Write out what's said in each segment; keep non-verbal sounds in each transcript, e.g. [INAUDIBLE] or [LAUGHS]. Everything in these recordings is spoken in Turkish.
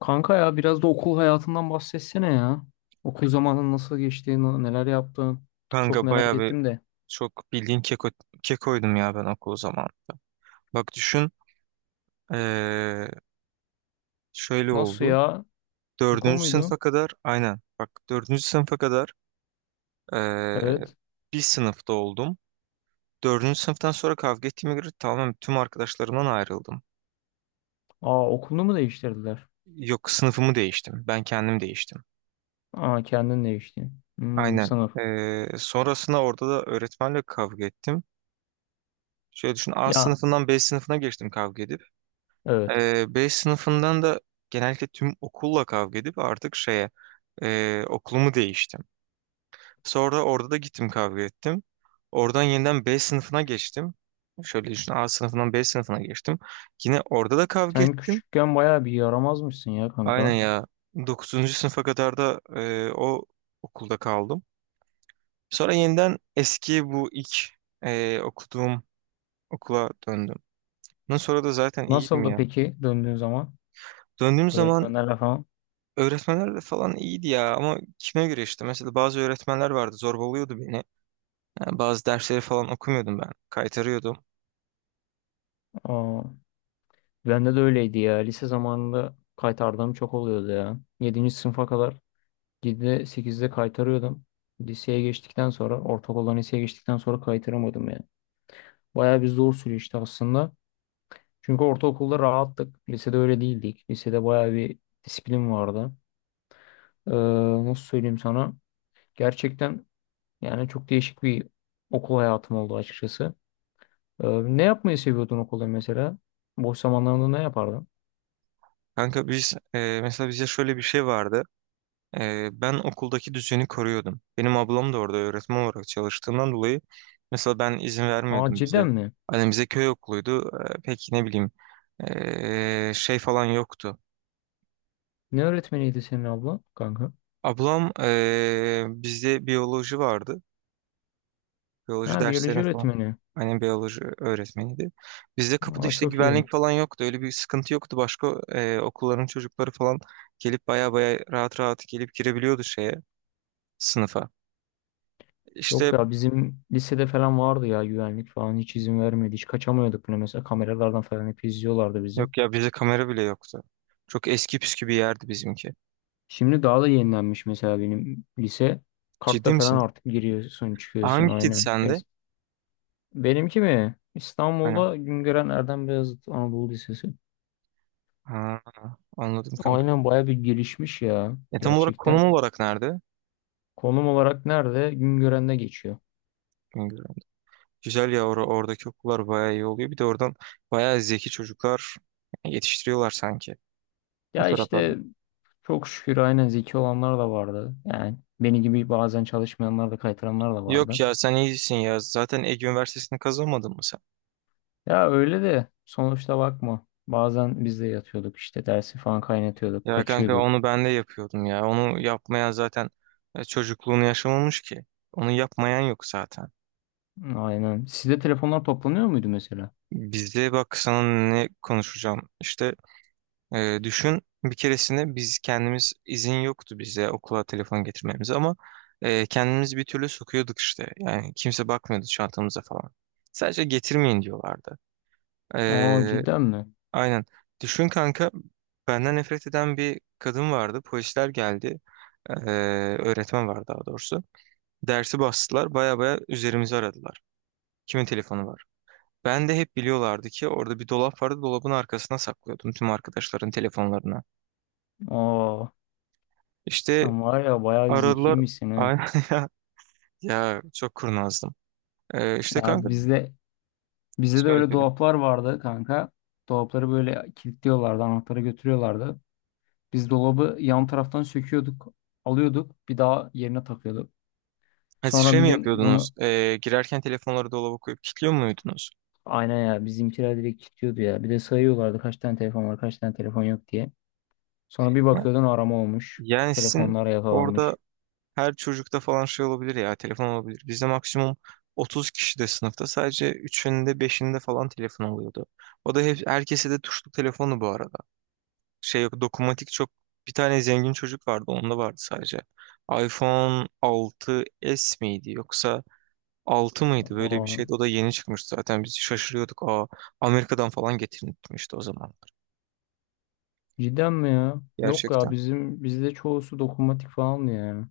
Kanka ya biraz da okul hayatından bahsetsene ya. Okul zamanın nasıl geçti, neler yaptın? Çok Kanka merak bayağı bir ettim de. çok bildiğin kekoydum ya ben okul zamanında. Bak düşün, eee, şöyle Nasıl oldu. ya? Keko Dördüncü muydu? sınıfa kadar aynen, bak, dördüncü sınıfa kadar eee, Evet. bir sınıfta oldum. Dördüncü sınıftan sonra kavga ettiğime göre tamamen tüm arkadaşlarımdan ayrıldım. Aa, okulunu mu değiştirdiler? Yok, sınıfımı değiştim. Ben kendim değiştim. Aa, kendin değiştin. Hmm, Aynen. sınıf. Sonrasında orada da öğretmenle kavga ettim. Şöyle düşün, A Ya, sınıfından B sınıfına geçtim kavga edip. evet. B sınıfından da genellikle tüm okulla kavga edip artık şeye, okulumu değiştim. Sonra orada da gittim, kavga ettim. Oradan yeniden B sınıfına geçtim. Şöyle düşün, A sınıfından B sınıfına geçtim. Yine orada da kavga Sen ettim. küçükken bayağı bir yaramazmışsın ya Aynen kanka. ya, 9. sınıfa kadar da o okulda kaldım. Sonra yeniden eski, bu ilk okuduğum okula döndüm. Bundan sonra da zaten iyiydim Nasıldı ya. peki döndüğün zaman? Döndüğüm zaman. Öğretmenlerle falan. Öğretmenler de falan iyiydi ya, ama kime göre işte. Mesela bazı öğretmenler vardı, zorbalıyordu beni. Yani bazı dersleri falan okumuyordum ben. Kaytarıyordum. Aa, bende de öyleydi ya. Lise zamanında kaytardığım çok oluyordu ya. Yedinci sınıfa kadar. 7'de 8'de kaytarıyordum. Liseye geçtikten sonra ortaokuldan liseye geçtikten sonra kaytaramadım yani. Bayağı bir zor süreçti aslında. Çünkü ortaokulda rahattık. Lisede öyle değildik. Lisede bayağı bir disiplin vardı. Ee, Nasıl söyleyeyim sana? Gerçekten yani çok değişik bir okul hayatım oldu açıkçası. Ee, Ne yapmayı seviyordun okulda mesela? Boş zamanlarında ne yapardın? Kanka biz, mesela bize şöyle bir şey vardı. Ben okuldaki düzeni koruyordum. Benim ablam da orada öğretmen olarak çalıştığından dolayı mesela ben izin Aa, vermiyordum cidden bize. mi? Hani bize köy okuluydu. Pek ne bileyim, şey falan yoktu. Ne öğretmeniydi senin abla kanka? Ablam, bizde biyoloji vardı. Biyoloji Ha, biyoloji derslerini falan. öğretmeni. Annem biyoloji öğretmeniydi. Bizde kapıda Aa, işte çok iyi. güvenlik falan yoktu. Öyle bir sıkıntı yoktu. Başka okulların çocukları falan gelip baya baya rahat rahat gelip girebiliyordu şeye, sınıfa. İşte, Yok ya bizim lisede falan vardı ya güvenlik falan hiç izin vermedi. Hiç kaçamıyorduk bile mesela kameralardan falan hep izliyorlardı bizi. yok ya, bizde kamera bile yoktu. Çok eski püskü bir yerdi bizimki. Şimdi daha da yenilenmiş mesela benim lise. Kartla Ciddi falan misin? artık giriyorsun çıkıyorsun Hangisiydi aynen. sende? Benimki mi? Hani, İstanbul'da Güngören Erdem Beyazıt Anadolu Lisesi. ha, anladım kanka. Aynen baya bir gelişmiş ya Tam olarak gerçekten. konum olarak nerede? Konum olarak nerede? Güngören'de geçiyor. Bilmiyorum. Güzel ya, oradaki okullar baya iyi oluyor. Bir de oradan baya zeki çocuklar yetiştiriyorlar sanki. O Ya taraflarda. işte çok şükür aynen zeki olanlar da vardı. Yani beni gibi bazen çalışmayanlar da kaytaranlar da Yok vardı. ya, sen iyisin ya. Zaten Ege Üniversitesi'ni kazanmadın mı sen? Ya öyle de sonuçta bakma. Bazen biz de yatıyorduk işte dersi falan kaynatıyorduk, Ya kanka, kaçıyorduk. onu ben de yapıyordum ya. Onu yapmayan zaten çocukluğunu yaşamamış ki. Onu yapmayan yok zaten. Aynen. Sizde telefonlar toplanıyor muydu mesela? Bizde bak sana ne konuşacağım. İşte, düşün, bir keresinde biz kendimiz, izin yoktu bize okula telefon getirmemize, ama kendimiz bir türlü sokuyorduk işte. Yani kimse bakmıyordu çantamıza falan. Sadece getirmeyin diyorlardı. E, Aa, cidden mi? Aynen. Düşün kanka, benden nefret eden bir kadın vardı. Polisler geldi. Ee, öğretmen var daha doğrusu. Dersi bastılar. Baya baya üzerimizi aradılar. Kimin telefonu var? Ben de, hep biliyorlardı ki orada bir dolap vardı. Dolabın arkasına saklıyordum tüm arkadaşların telefonlarını. Aa, İşte sen var ya bayağı bir aradılar. zekiymişsin he. Aynen [LAUGHS] ya. Ya çok kurnazdım. İşte Ya kanka, bizde de şöyle öyle söyleyeyim. dolaplar vardı kanka. Dolapları böyle kilitliyorlardı, anahtarı götürüyorlardı. Biz dolabı yan taraftan söküyorduk, alıyorduk, bir daha yerine takıyorduk. Ha, siz Sonra şey bir mi gün yapıyordunuz? bunu Girerken telefonları dolaba koyup kilitliyor muydunuz? aynen ya bizimkiler direkt kilitliyordu ya. Bir de sayıyorlardı kaç tane telefon var kaç tane telefon yok diye. Sonra bir Ya- bakıyordun arama olmuş. Yani sizin Telefonlar orada. yakalanmış. Her çocukta falan şey olabilir ya, telefon olabilir. Bizde maksimum 30 kişi de sınıfta, sadece 3'ünde 5'inde falan telefon oluyordu. O da hep, herkese de tuşlu telefonu bu arada. Şey, yok dokunmatik, çok, bir tane zengin çocuk vardı, onda vardı sadece. iPhone 6s miydi yoksa 6 mıydı, böyle bir Aa, şeydi. O da yeni çıkmıştı zaten, biz şaşırıyorduk. Aa, Amerika'dan falan getirilmişti o zamanlar, cidden mi ya? Yok ya gerçekten. bizim bizde çoğusu dokunmatik falan ya.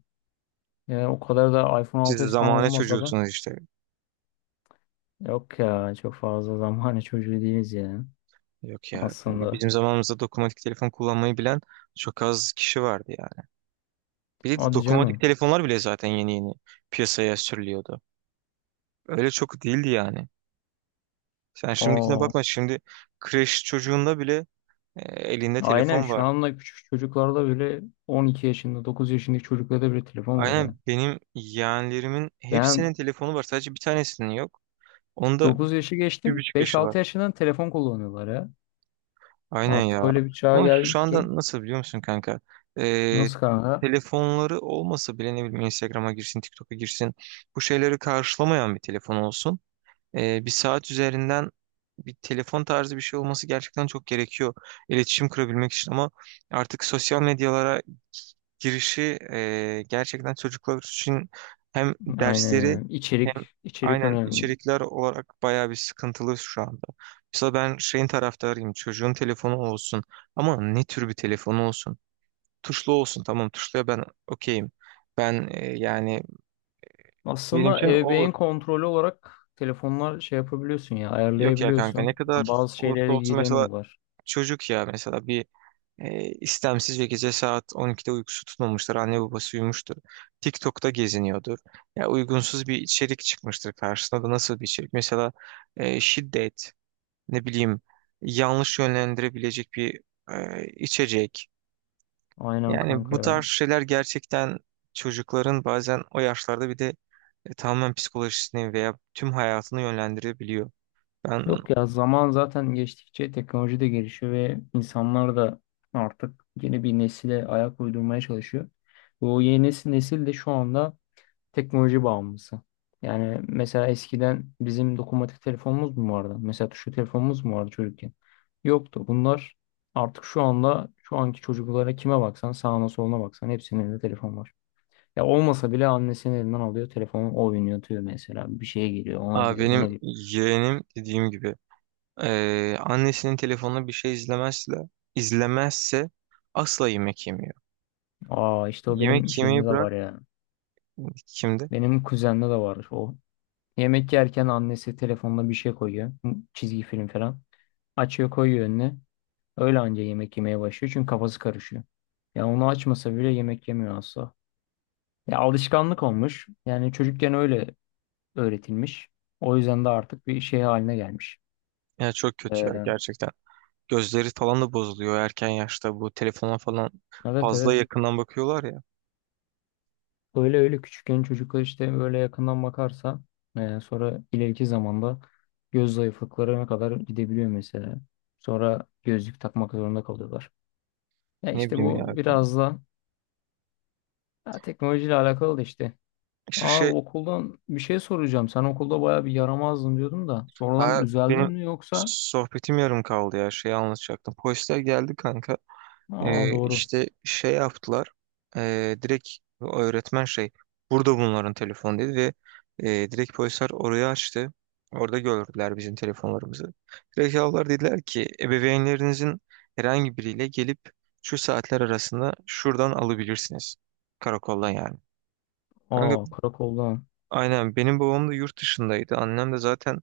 Yani o kadar da iPhone Siz de 6s falan zamane olmasa da çocuğusunuz işte. yok ya çok fazla zamanı [LAUGHS] çocuğu değiliz ya Yok ya. Kanka, aslında. bizim zamanımızda dokunmatik telefon kullanmayı bilen çok az kişi vardı yani. Bir de Hadi dokunmatik canım. telefonlar bile zaten yeni yeni piyasaya sürülüyordu. Öyle çok değildi yani. Sen şimdikine Aa, bakma. Şimdi kreş çocuğunda bile, e, elinde aynen telefon şu var. anda küçük çocuklarda bile 12 yaşında 9 yaşındaki çocuklarda bile telefon var ya. Aynen, benim yeğenlerimin Ben hepsinin telefonu var. Sadece bir tanesinin yok. Onda 9 yaşı bir geçtim. buçuk yaşı var. 5-6 yaşından telefon kullanıyorlar ya. Aynen Artık ya. öyle bir çağa Ama şu geldik ki. anda nasıl biliyor musun kanka? Ee, Nasıl kanka? telefonları olmasa bile, ne bileyim, Instagram'a girsin, TikTok'a girsin. Bu şeyleri karşılamayan bir telefon olsun. Bir saat üzerinden bir telefon tarzı bir şey olması gerçekten çok gerekiyor iletişim kurabilmek için, ama artık sosyal medyalara girişi, gerçekten çocuklar için hem Aynen dersleri, yani. İçerik, hem, içerik aynen, önemli. içerikler olarak bayağı bir sıkıntılı şu anda. Mesela ben şeyin taraftarıyım, çocuğun telefonu olsun, ama ne tür bir telefonu olsun? Tuşlu olsun, tamam, tuşluya ben okeyim. Ben, yani benim Aslında için olur. ebeveyn kontrolü olarak telefonlar şey yapabiliyorsun ya, Yok ya kanka, ayarlayabiliyorsun. ne Yani kadar bazı olursa şeylere olsun, mesela giremiyorlar. çocuk ya, mesela bir, istemsiz ve gece saat 12'de uykusu tutmamıştır. Anne babası uyumuştur. TikTok'ta geziniyordur. Ya uygunsuz bir içerik çıkmıştır karşısına, da nasıl bir içerik? Mesela şiddet, ne bileyim, yanlış yönlendirebilecek bir, içecek. Aynen Yani kanka bu ya. tarz şeyler gerçekten çocukların bazen o yaşlarda, bir de tamamen psikolojisini veya tüm hayatını yönlendirebiliyor. Ben, Yok ya zaman zaten geçtikçe teknoloji de gelişiyor ve insanlar da artık yeni bir nesile ayak uydurmaya çalışıyor. Ve o yeni nesil, nesil de şu anda teknoloji bağımlısı. Yani mesela eskiden bizim dokunmatik telefonumuz mu vardı? Mesela tuşlu telefonumuz mu vardı çocukken? Yoktu. Bunlar artık şu anda şu anki çocuklara kime baksan sağına soluna baksan hepsinin elinde telefon var. Ya olmasa bile annesinin elinden alıyor telefonu o oynatıyor mesela. Bir şeye giriyor ona aa, giriyor ona benim giriyor. yeğenim dediğim gibi. Annesinin telefonuna bir şey izlemezse, izlemezse asla yemek yemiyor. Aa, işte o benim Yemek şeyimde yemeyi de bırak, var ya. kimde? Benim kuzenimde de var o. Yemek yerken annesi telefonuna bir şey koyuyor. Çizgi film falan. Açıyor koyuyor önüne. Öyle anca yemek yemeye başlıyor çünkü kafası karışıyor. Ya onu açmasa bile yemek yemiyor asla. Ya alışkanlık olmuş. Yani çocukken öyle öğretilmiş. O yüzden de artık bir şey haline gelmiş. Ya çok kötü ya, Ee, gerçekten. Gözleri falan da bozuluyor erken yaşta, bu telefona falan evet, fazla evet. yakından bakıyorlar ya. Öyle öyle küçükken çocuklar işte böyle yakından bakarsa sonra ileriki zamanda göz zayıflıklarına kadar gidebiliyor mesela. Sonra gözlük takmak zorunda kalıyorlar. Ya Ne işte bileyim bu ya. biraz da ya teknolojiyle alakalı da işte. İşte Aa, şey, okuldan bir şey soracağım. Sen okulda bayağı bir yaramazdın diyordum da. ha, Sonradan düzeldin benim mi yoksa? sohbetim yarım kaldı ya, şeyi anlatacaktım. Polisler geldi kanka. Aa, doğru. İşte şey yaptılar. Direkt öğretmen şey, burada bunların telefonu, dedi ve direkt polisler orayı açtı. Orada gördüler bizim telefonlarımızı. Direkt aldılar, dediler ki ebeveynlerinizin herhangi biriyle gelip şu saatler arasında şuradan alabilirsiniz. Karakoldan yani. Kanka Aa, karakoldan. aynen, benim babam da yurt dışındaydı. Annem de zaten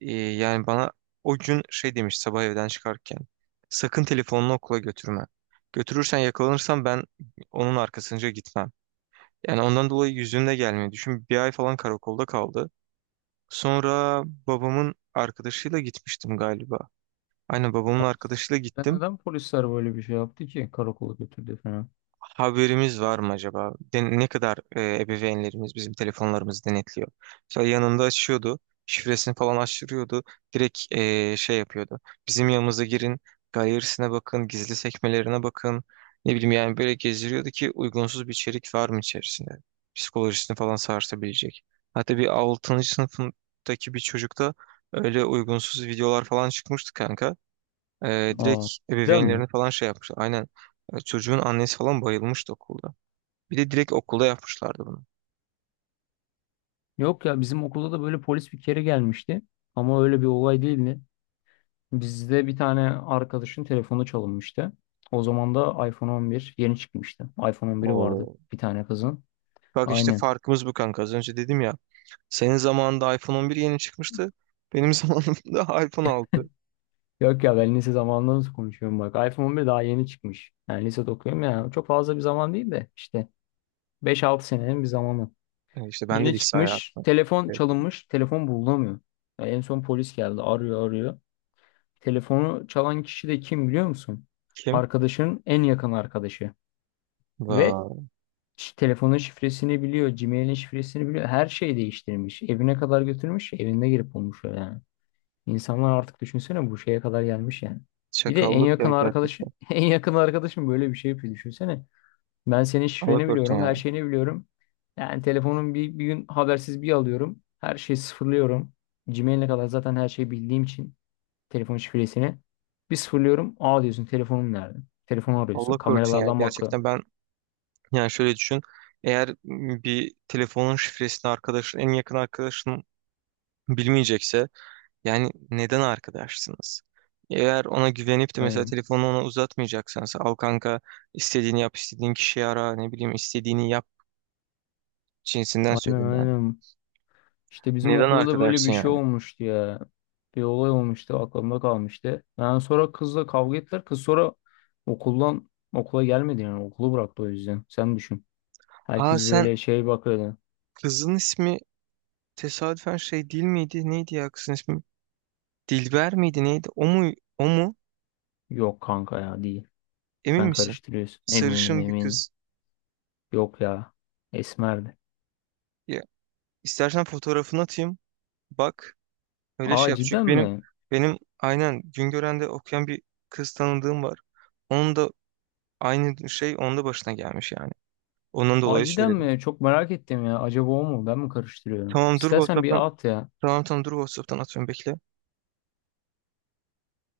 yani bana o gün şey demiş sabah evden çıkarken. Sakın telefonunu okula götürme. Götürürsen, yakalanırsam ben onun arkasınca gitmem. Yani ondan dolayı yüzümle gelmiyor. Düşün bir ay falan karakolda kaldı. Sonra babamın arkadaşıyla gitmiştim galiba. Aynen babamın arkadaşıyla Sen gittim. neden polisler böyle bir şey yaptı ki? Karakola götürdü falan. Haberimiz var mı acaba? Ne kadar ebeveynlerimiz bizim telefonlarımızı denetliyor? Mesela yanında açıyordu, şifresini falan açtırıyordu, direkt, şey yapıyordu. Bizim yanımıza girin, galerisine bakın, gizli sekmelerine bakın. Ne bileyim, yani böyle gezdiriyordu ki uygunsuz bir içerik var mı içerisinde? Psikolojisini falan sarsabilecek. Hatta bir 6. sınıfındaki bir çocukta öyle uygunsuz videolar falan çıkmıştı kanka. Direkt Aa, cidden mi? ebeveynlerini falan şey yapmışlar. Aynen. Çocuğun annesi falan bayılmıştı okulda. Bir de direkt okulda yapmışlardı bunu. Yok ya bizim okulda da böyle polis bir kere gelmişti. Ama öyle bir olay değildi. Bizde bir tane arkadaşın telefonu çalınmıştı. O zaman da iPhone 11 yeni çıkmıştı. iPhone 11'i vardı Oo. bir tane kızın. Bak işte Aynen. farkımız bu kanka. Az önce dedim ya. Senin zamanında iPhone 11 yeni çıkmıştı. Benim [LAUGHS] zamanımda iPhone 6. Yok ya ben lise zamanında nasıl konuşuyorum bak. iPhone 11 daha yeni çıkmış. Yani lisede okuyorum ya. Çok fazla bir zaman değil de işte 5-6 senenin bir zamanı. İşte ben de Yeni lise çıkmış. hayatı. Telefon çalınmış. Telefon bulunamıyor. Ya en son polis geldi. Arıyor arıyor. Telefonu çalan kişi de kim biliyor musun? Kim? Arkadaşının en yakın arkadaşı. Ve Vay. Telefonun şifresini biliyor. Gmail'in şifresini biliyor. Her şeyi değiştirmiş. Evine kadar götürmüş. Evinde girip bulmuş öyle yani. İnsanlar artık düşünsene bu şeye kadar gelmiş yani. Bir de en Çakallık ya yakın arkadaşı, gerçekten. [LAUGHS] en yakın arkadaşım böyle bir şey yapıyor düşünsene. Ben senin Allah şifreni korusun biliyorum, ya. her şeyini biliyorum. Yani telefonun bir gün habersiz bir alıyorum. Her şeyi sıfırlıyorum. Gmail'e kadar zaten her şeyi bildiğim için telefon şifresini. Bir sıfırlıyorum. Aa, diyorsun telefonum nerede? Telefonu arıyorsun. Allah korusun ya. Kameralardan bakıyor. Gerçekten ben, yani şöyle düşün. Eğer bir telefonun şifresini arkadaşın, en yakın arkadaşın bilmeyecekse, yani neden arkadaşsınız? Eğer ona güvenip de mesela Aynen. telefonu ona uzatmayacaksan sen, al kanka, istediğini yap, istediğin kişiyi ara, ne bileyim, istediğini yap cinsinden Aynen, söylüyorum yani. aynen. İşte bizim Neden okulda da böyle bir arkadaşsın şey yani? olmuştu ya. Bir olay olmuştu aklımda kalmıştı. Yani sonra kızla kavga ettiler. Kız sonra okuldan okula gelmedi yani okulu bıraktı o yüzden. Sen düşün. Ha, Herkes sen, böyle şey bakıyordu. kızın ismi tesadüfen şey değil miydi? Neydi ya kızın ismi? Dilber miydi neydi? O mu? O mu? Yok kanka ya değil. Emin Sen misin? karıştırıyorsun. Eminim, Sarışın bir eminim. kız. Yok ya. Esmerdi. Ya istersen fotoğrafını atayım. Bak öyle Aa, şey yap. Çünkü cidden mi? benim aynen Güngören'de okuyan bir kız tanıdığım var. Onun da. Aynı şey onun da başına gelmiş yani. Onun Aa, dolayı cidden söyledim. mi? Çok merak ettim ya. Acaba o mu? Ben mi karıştırıyorum? Tamam dur İstersen WhatsApp'tan. bir at ya. Tamam tamam dur WhatsApp'tan atıyorum bekle.